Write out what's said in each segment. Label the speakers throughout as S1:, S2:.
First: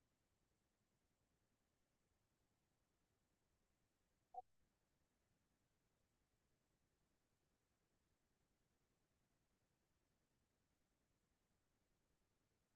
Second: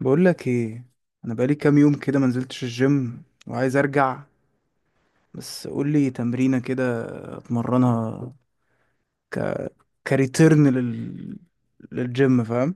S1: بقول لك ايه؟ انا بقالي كام يوم كده ما نزلتش الجيم وعايز ارجع، بس قول لي تمرينه كده اتمرنها. ك كريتيرن لل للجيم. فاهم؟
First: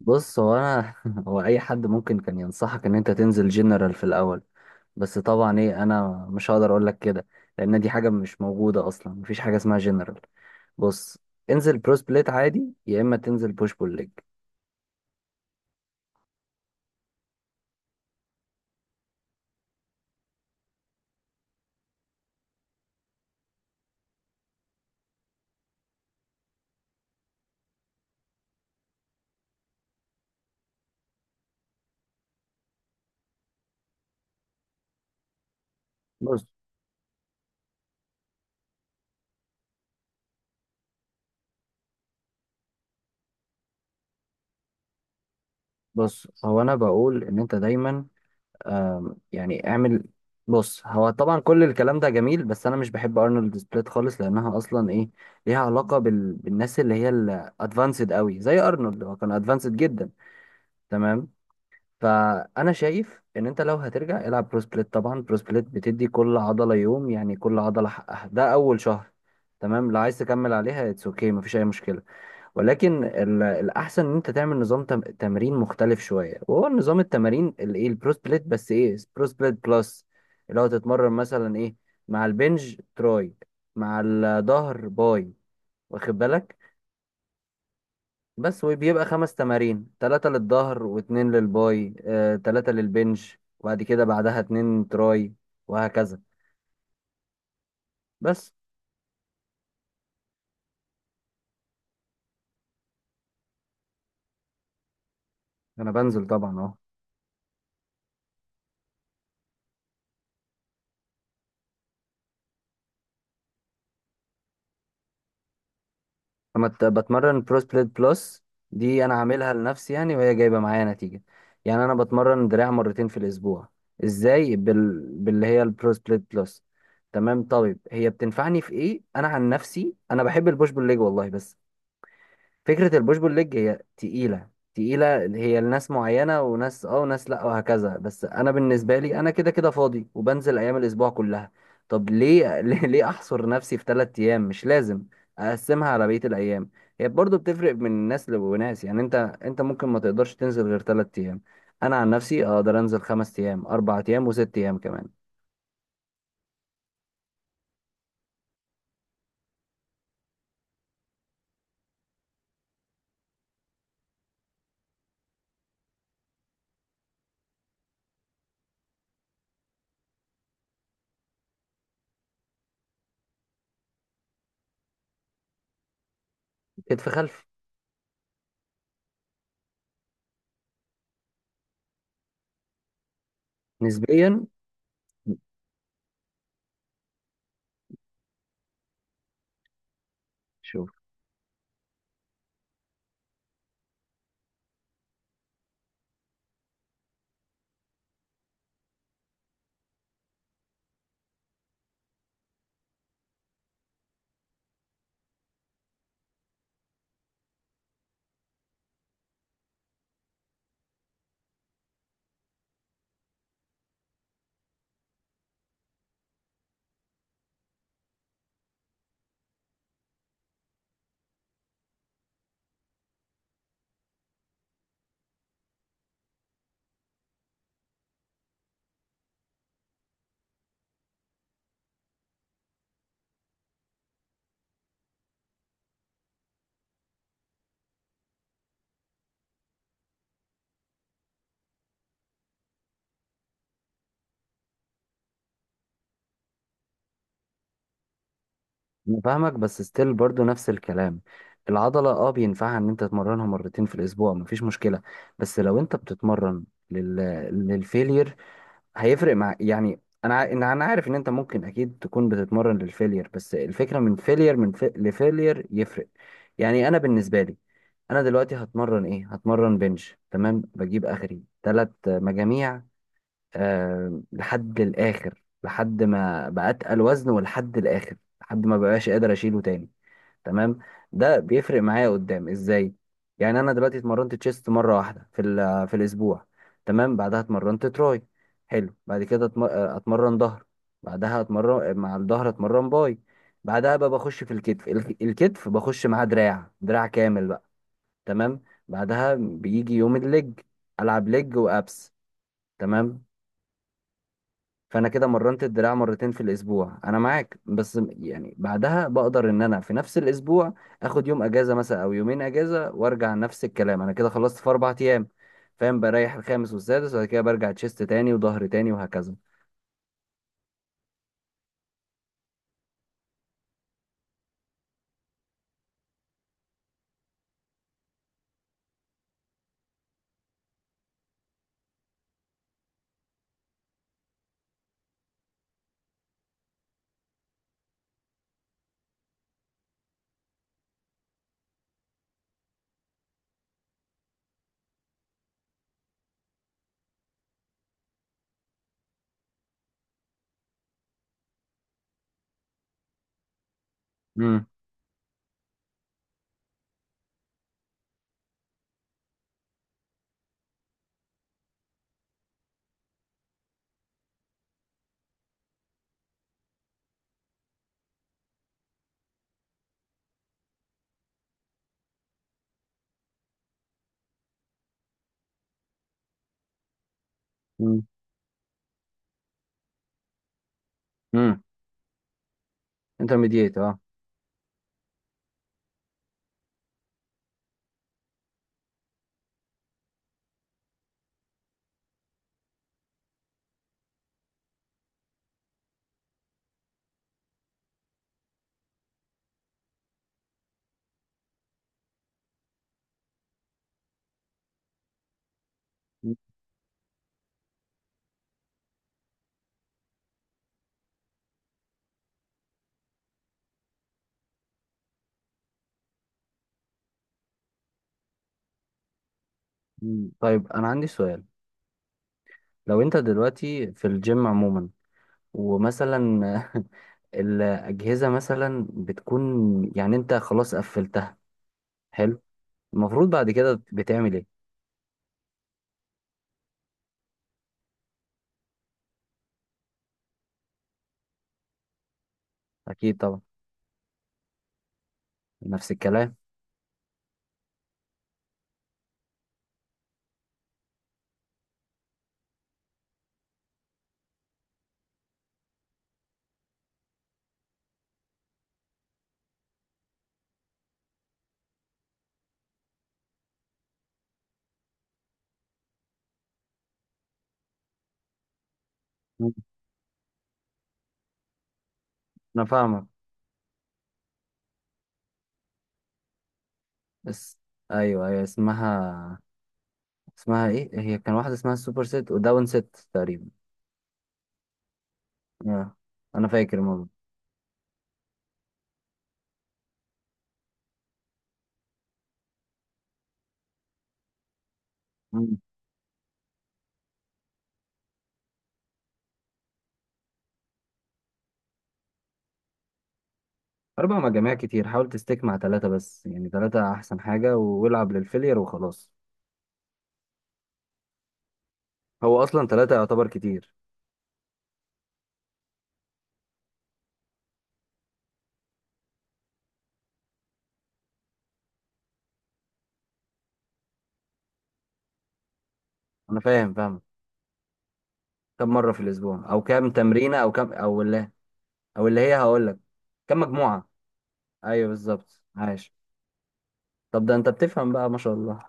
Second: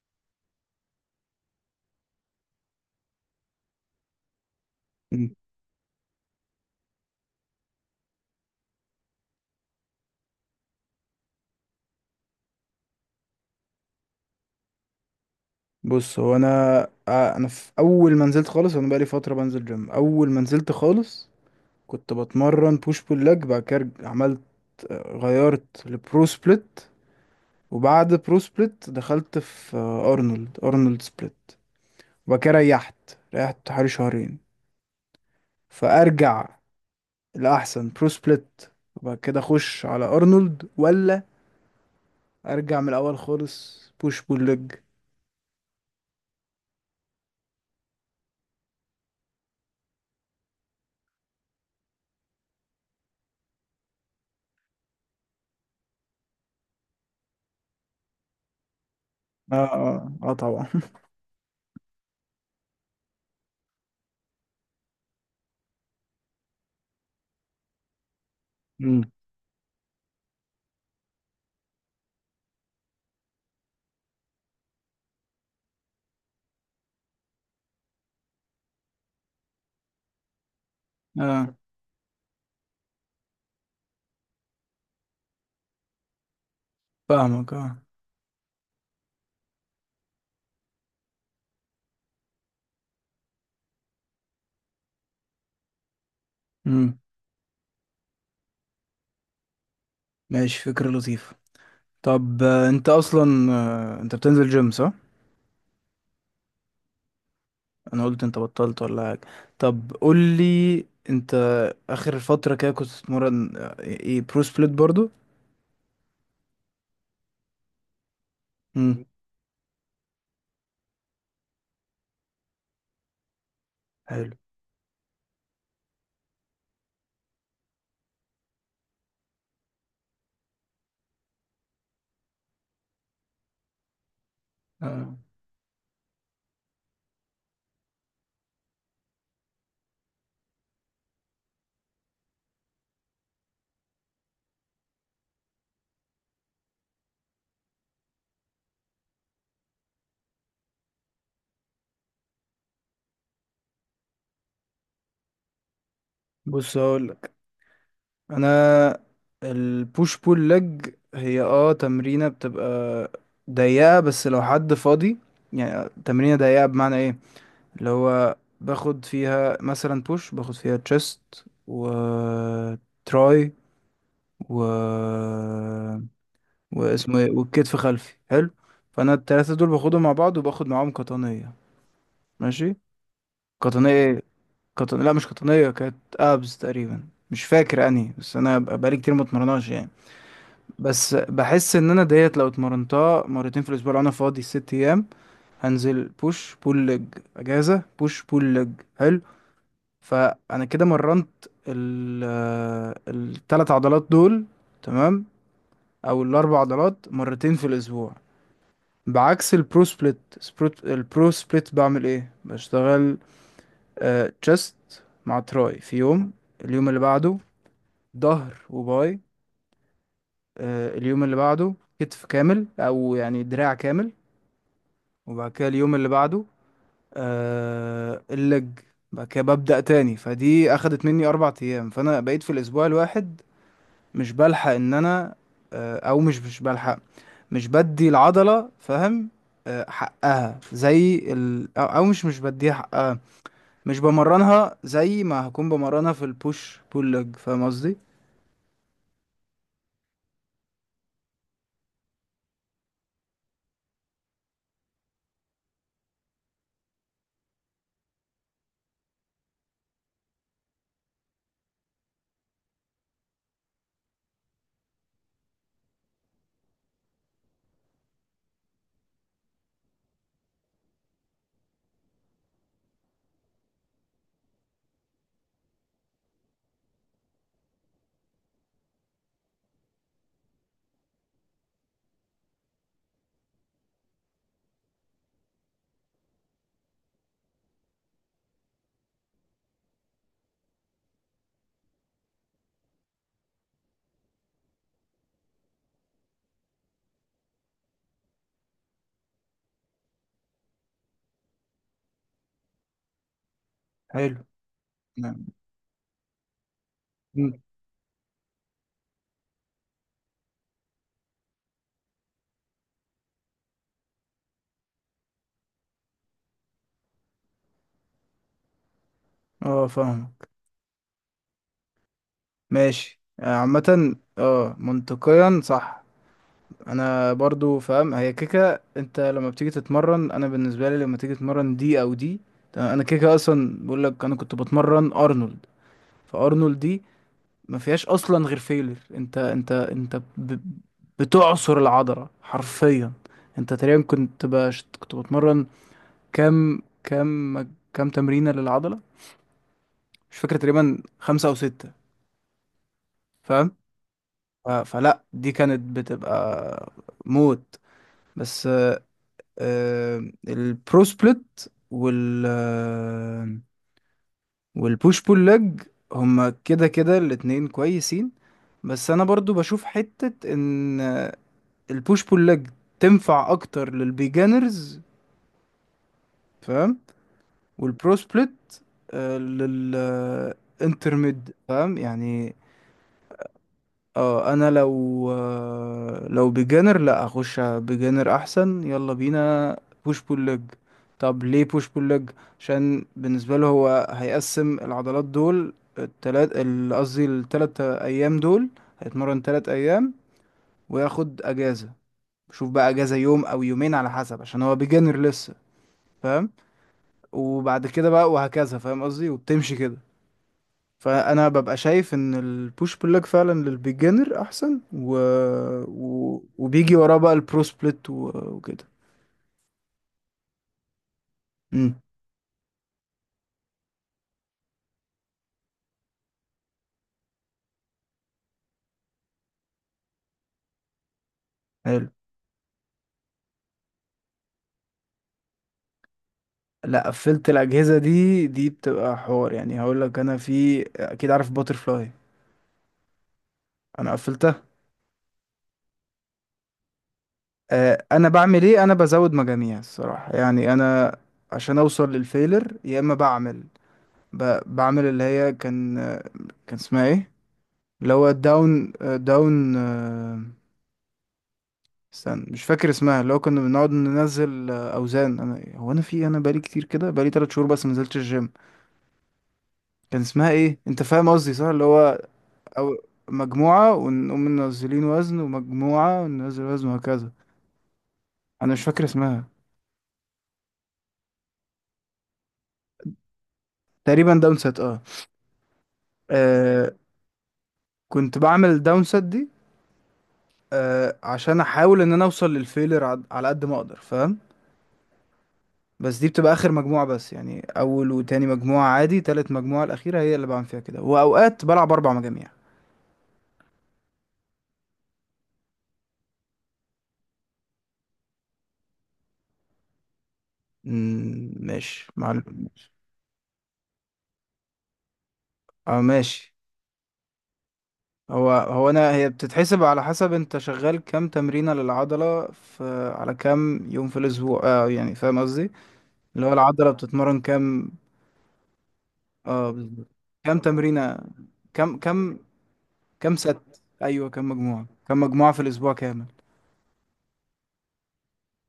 S2: بص هو انا هو اي حد ممكن كان ينصحك ان انت تنزل جنرال في الاول. بس
S1: مم.
S2: طبعا ايه، انا مش هقدر اقول لك كده لان دي حاجه مش موجوده اصلا، مفيش حاجه اسمها جنرال. بص، انزل برو سبليت عادي يا اما تنزل بوش بول ليج.
S1: بص هو انا. انا في اول ما نزلت خالص، انا بقالي فتره بنزل جيم. اول ما نزلت خالص كنت بتمرن بوش بول لج، بعد كده عملت، غيرت لبرو سبليت. وبعد برو سبليت دخلت في ارنولد، ارنولد سبليت. وبعد كده ريحت حوالي شهرين.
S2: بص
S1: فارجع لاحسن برو سبليت وبعد كده اخش على ارنولد، ولا ارجع من الاول خالص بوش بول ليج؟
S2: بص هو انا بقول ان انت دايما يعني اعمل. بص، هو طبعا كل الكلام ده جميل بس انا مش بحب ارنولد سبليت خالص لانها اصلا ايه، ليها علاقه بالناس اللي هي الادفانسد قوي زي ارنولد، هو كان
S1: اه
S2: ادفانسد جدا.
S1: اه اه طبعا.
S2: تمام. فانا شايف ان انت لو هترجع العب برو سبليت. طبعا برو سبليت بتدي كل عضله يوم، يعني كل عضله حقها، ده اول
S1: امم.
S2: شهر. تمام، لو عايز تكمل عليها اتس اوكي مفيش اي مشكله، ولكن الاحسن ان انت تعمل نظام تمرين مختلف شويه، وهو نظام التمارين الايه، البرو سبليت، بس ايه، برو سبليت بلس. اللي هو تتمرن
S1: اه
S2: مثلا ايه، مع البنج تراي، مع الظهر باي، واخد بالك؟
S1: فاهمك. اه.
S2: بس، وبيبقى خمس تمارين، تلاتة للظهر واتنين للباي، تلاتة للبنش وبعد كده بعدها اتنين تراي، وهكذا.
S1: امم.
S2: بس
S1: ماشي، فكرة لطيفة. طب انت اصلا، انت بتنزل جيم صح؟
S2: انا بنزل طبعا اهو.
S1: انا قلت انت بطلت ولا حاجة. طب قول لي، انت اخر فترة كده كنت بتتمرن ايه، برو سبليت برضو؟
S2: بتمرن برو سبليت بلس،
S1: امم.
S2: دي انا عاملها لنفسي يعني، وهي جايبة معايا نتيجة. يعني انا بتمرن دراع مرتين في الاسبوع،
S1: حلو.
S2: ازاي؟ باللي هي البرو سبليت بلس. تمام، طيب هي بتنفعني في ايه؟ انا عن نفسي انا بحب البوش بول ليج والله، بس فكرة البوش بول ليج هي تقيلة
S1: آه.
S2: تقيلة، هي لناس معينة وناس اه وناس لا وهكذا، بس انا بالنسبة لي انا كده كده فاضي وبنزل ايام الاسبوع كلها. طب ليه ليه احصر نفسي في ثلاث ايام؟ مش لازم، اقسمها على بقية الايام. هي برضو بتفرق من ناس لناس، يعني انت، ممكن ما تقدرش تنزل غير ثلاث ايام، انا عن نفسي اقدر انزل خمس ايام، اربع ايام، وست ايام كمان.
S1: بص هقول. انا البوش بول لج هي اه تمرينة بتبقى ضيقة بس لو حد فاضي. يعني تمرينة ضيقة بمعنى ايه؟ اللي هو باخد فيها مثلا بوش، باخد فيها تشيست و تراي و
S2: كتف
S1: واسمه ايه،
S2: خلفي.
S1: والكتف خلفي. حلو، فانا التلاتة دول باخدهم مع بعض وباخد معاهم قطنية. ماشي، قطنية ايه؟
S2: نسبيا.
S1: لا مش قطنية، كانت ابز تقريبا، مش فاكر انهي، بس انا بقالي كتير ما اتمرناش يعني.
S2: شوف،
S1: بس بحس ان انا ديت لو اتمرنتها مرتين في الاسبوع لو انا فاضي ست ايام، هنزل بوش بول لج، اجازه، بوش بول لج. حلو، فانا كده مرنت ال الثلاث عضلات دول، تمام، او الاربع عضلات مرتين في الاسبوع. بعكس البرو سبليت، سبروت، البرو سبليت بعمل ايه، بشتغل تشست مع تراي في يوم، اليوم اللي بعده ظهر وباي، اليوم اللي بعده كتف كامل او يعني دراع كامل، وبعد كده اليوم اللي بعده آه اللج. بعد كده ببدأ تاني، فدي أخدت مني أربع أيام، فأنا بقيت في الأسبوع الواحد مش بلحق إن أنا، آه أو مش بلحق، مش بدي العضلة فاهم؟ آه حقها زي ال، أو أو مش بديها حقها، مش بمرنها زي ما هكون بمرنها في البوش بول لج، فاهم قصدي؟
S2: أنا فاهمك بس ستيل برضو نفس الكلام. العضلة اه بينفعها ان انت تمرنها مرتين في الاسبوع، مفيش مشكلة. بس لو انت بتتمرن لل... للفيلير هيفرق مع يعني انا إن انا عارف ان انت ممكن اكيد تكون بتتمرن للفيلير، بس الفكرة من فيلير، من لفيلير يفرق. يعني انا بالنسبة لي، انا دلوقتي هتمرن ايه؟ هتمرن بنش، تمام، بجيب اخري ثلاث مجاميع، آه، لحد الآخر، لحد ما بقى أتقل وزن، ولحد الآخر لحد ما بقاش قادر أشيله تاني. تمام، ده بيفرق معايا قدام إزاي؟ يعني أنا دلوقتي اتمرنت تشيست مرة واحدة في في الأسبوع، تمام، بعدها اتمرنت تراي، حلو، بعد كده اتمرن ظهر، بعدها اتمرن مع الظهر اتمرن باي، بعدها بقى بخش في الكتف، الكتف بخش معاه دراع، دراع كامل بقى، تمام، بعدها بيجي يوم الليج، ألعب ليج وأبس، تمام.
S1: حلو.
S2: فانا كده
S1: نعم.
S2: مرنت الدراع مرتين في الاسبوع، انا
S1: مم.
S2: معاك، بس يعني بعدها بقدر ان انا في نفس الاسبوع اخد يوم اجازه مثلا او يومين اجازه، وارجع نفس الكلام. انا كده خلصت في اربع ايام، فاهم؟ بريح الخامس والسادس وبعد كده برجع تشيست تاني وظهر تاني وهكذا.
S1: اه فاهمك، ماشي. عامة اه منطقيا صح. انا برضو فاهم، هي كيكه، انت لما بتيجي تتمرن، انا بالنسبه لي لما تيجي تتمرن دي او دي تمام، انا كيكه اصلا بقول لك انا كنت بتمرن ارنولد، فارنولد دي ما فيهاش اصلا غير فيلر، انت انت بتعصر العضله حرفيا. انت تقريبا كنت باش كنت بتمرن كام، كام، كام تمرينه للعضله؟ مش فاكر، تقريبا خمسة او ستة، فاهم؟
S2: امم،
S1: فلا دي كانت بتبقى موت. بس البرو سبليت وال آه، والبوش بول ليج هما كده كده الاتنين كويسين. بس انا برضو بشوف حتة ان البوش بول ليج تنفع اكتر للبيجانرز فاهم، والبرو سبليت للانترميد،
S2: امم،
S1: فاهم يعني؟
S2: انترميديت اه.
S1: اه انا لو لو بيجانر، لا اخش بيجانر احسن، يلا بينا بوش بول ليج. طب ليه بوش بول ليج؟ عشان بالنسبه له هو هيقسم العضلات دول، التلات قصدي التلات ايام دول، هيتمرن تلات ايام وياخد اجازه. شوف بقى، اجازه يوم او يومين على حسب عشان هو بيجانر لسه فاهم، وبعد كده بقى وهكذا، فاهم قصدي، وبتمشي كده. فانا ببقى شايف ان البوش بول ليج فعلا للبيجنر احسن، و وبيجي وراه بقى البرو سبليت وكده.
S2: مم. طيب انا عندي سؤال،
S1: امم.
S2: لو انت دلوقتي في الجيم عموما ومثلا الاجهزه مثلا بتكون، يعني انت خلاص قفلتها،
S1: حلو.
S2: حلو، المفروض بعد كده بتعمل ايه؟
S1: لا قفلت الاجهزه دي، دي بتبقى حوار، يعني هقول لك انا في اكيد عارف باتر فلاي،
S2: اكيد طبعا.
S1: انا قفلتها.
S2: نفس الكلام.
S1: انا بعمل ايه، انا بزود مجاميع الصراحه يعني، انا عشان اوصل للفيلر، يا اما بعمل بعمل اللي هي كان، كان اسمها ايه، اللي هو داون استنى مش فاكر اسمها، اللي هو كنا بنقعد ننزل اوزان. انا هو انا في انا بقالي كتير كده، بقالي تلات شهور بس ما نزلتش الجيم.
S2: مم.
S1: كان اسمها ايه، انت فاهم قصدي صح، اللي هو
S2: انا
S1: او
S2: فاهمك.
S1: مجموعة ونقوم منزلين وزن ومجموعة وننزل وزن وهكذا.
S2: بس، ايوه ايوه،
S1: انا مش فاكر
S2: اسمها،
S1: اسمها.
S2: اسمها ايه، هي كان واحده اسمها السوبر ست وداون ست تقريبا.
S1: تقريبا داون سات اه.
S2: آه. انا فاكر.
S1: آه.
S2: ماما.
S1: كنت بعمل داون سات دي آه عشان احاول ان انا اوصل للفيلر على قد ما اقدر فاهم.
S2: مم.
S1: بس دي بتبقى اخر مجموعة بس، يعني اول وتاني مجموعة عادي، تالت مجموعة الاخيرة هي اللي بعمل فيها كده، واوقات بلعب اربع مجاميع.
S2: اربع مجاميع كتير، حاول تستيك مع ثلاثه، بس يعني ثلاثه احسن حاجه والعب للفيلير وخلاص.
S1: مم، ماشي
S2: هو اصلا
S1: معلم.
S2: ثلاثه يعتبر كتير.
S1: اه ماشي. هو هو انا هي بتتحسب على حسب انت شغال كام تمرينة للعضلة في، على كام يوم في الاسبوع اه، يعني فاهم قصدي،
S2: انا
S1: اللي هو
S2: فاهم
S1: العضلة
S2: فاهم.
S1: بتتمرن كام.
S2: كم مره في الاسبوع او
S1: اه
S2: كم
S1: بالظبط،
S2: تمرينه او
S1: كام
S2: كم او
S1: تمرينة،
S2: اللي،
S1: كام
S2: او اللي هي،
S1: كام
S2: هقول لك،
S1: كام
S2: كم
S1: ست،
S2: مجموعه.
S1: ايوه كام مجموعة،
S2: ايوه
S1: كام
S2: بالظبط،
S1: مجموعة في الاسبوع
S2: عاش.
S1: كامل.
S2: طب ده انت بتفهم بقى ما شاء الله.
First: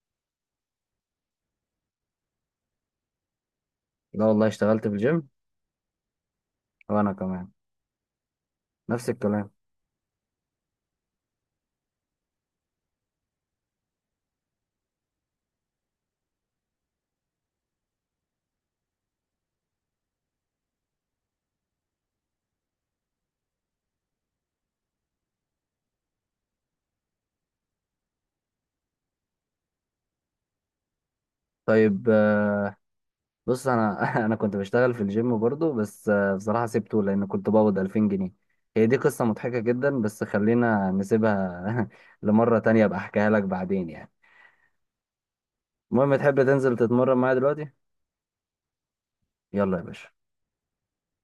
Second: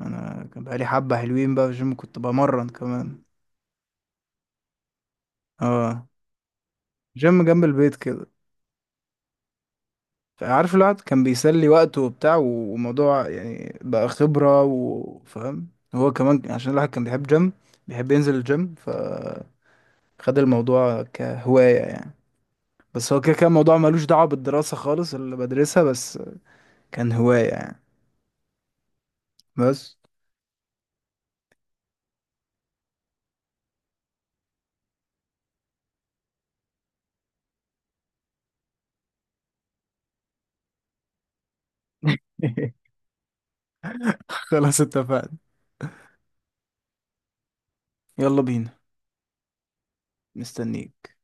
S1: انا كان بقالي حبة حلوين بقى في الجيم كنت بمرن كمان.
S2: لا والله اشتغلت في الجيم.
S1: اه،
S2: وانا
S1: جيم
S2: كمان.
S1: جنب البيت كده،
S2: نفس الكلام.
S1: فعارف الواحد كان بيسلي وقته وبتاع، وموضوع يعني بقى خبرة وفاهم. هو كمان عشان الواحد كان بيحب جيم، بيحب ينزل الجيم، فخد الموضوع كهواية يعني. بس هو كده كان موضوع ملوش دعوة بالدراسة خالص اللي بدرسها، بس كان هواية يعني. بس.
S2: طيب بص انا انا كنت بشتغل في الجيم برضو، بس بصراحة سيبته لان كنت بقبض 2000 جنيه. هي دي قصة مضحكة جدا بس خلينا نسيبها لمرة تانية، ابقى احكيها لك بعدين يعني.
S1: خلاص، اتفقنا.
S2: المهم، تحب تنزل تتمرن معايا دلوقتي؟
S1: يلا بينا.
S2: يلا يا باشا.
S1: مستنيك.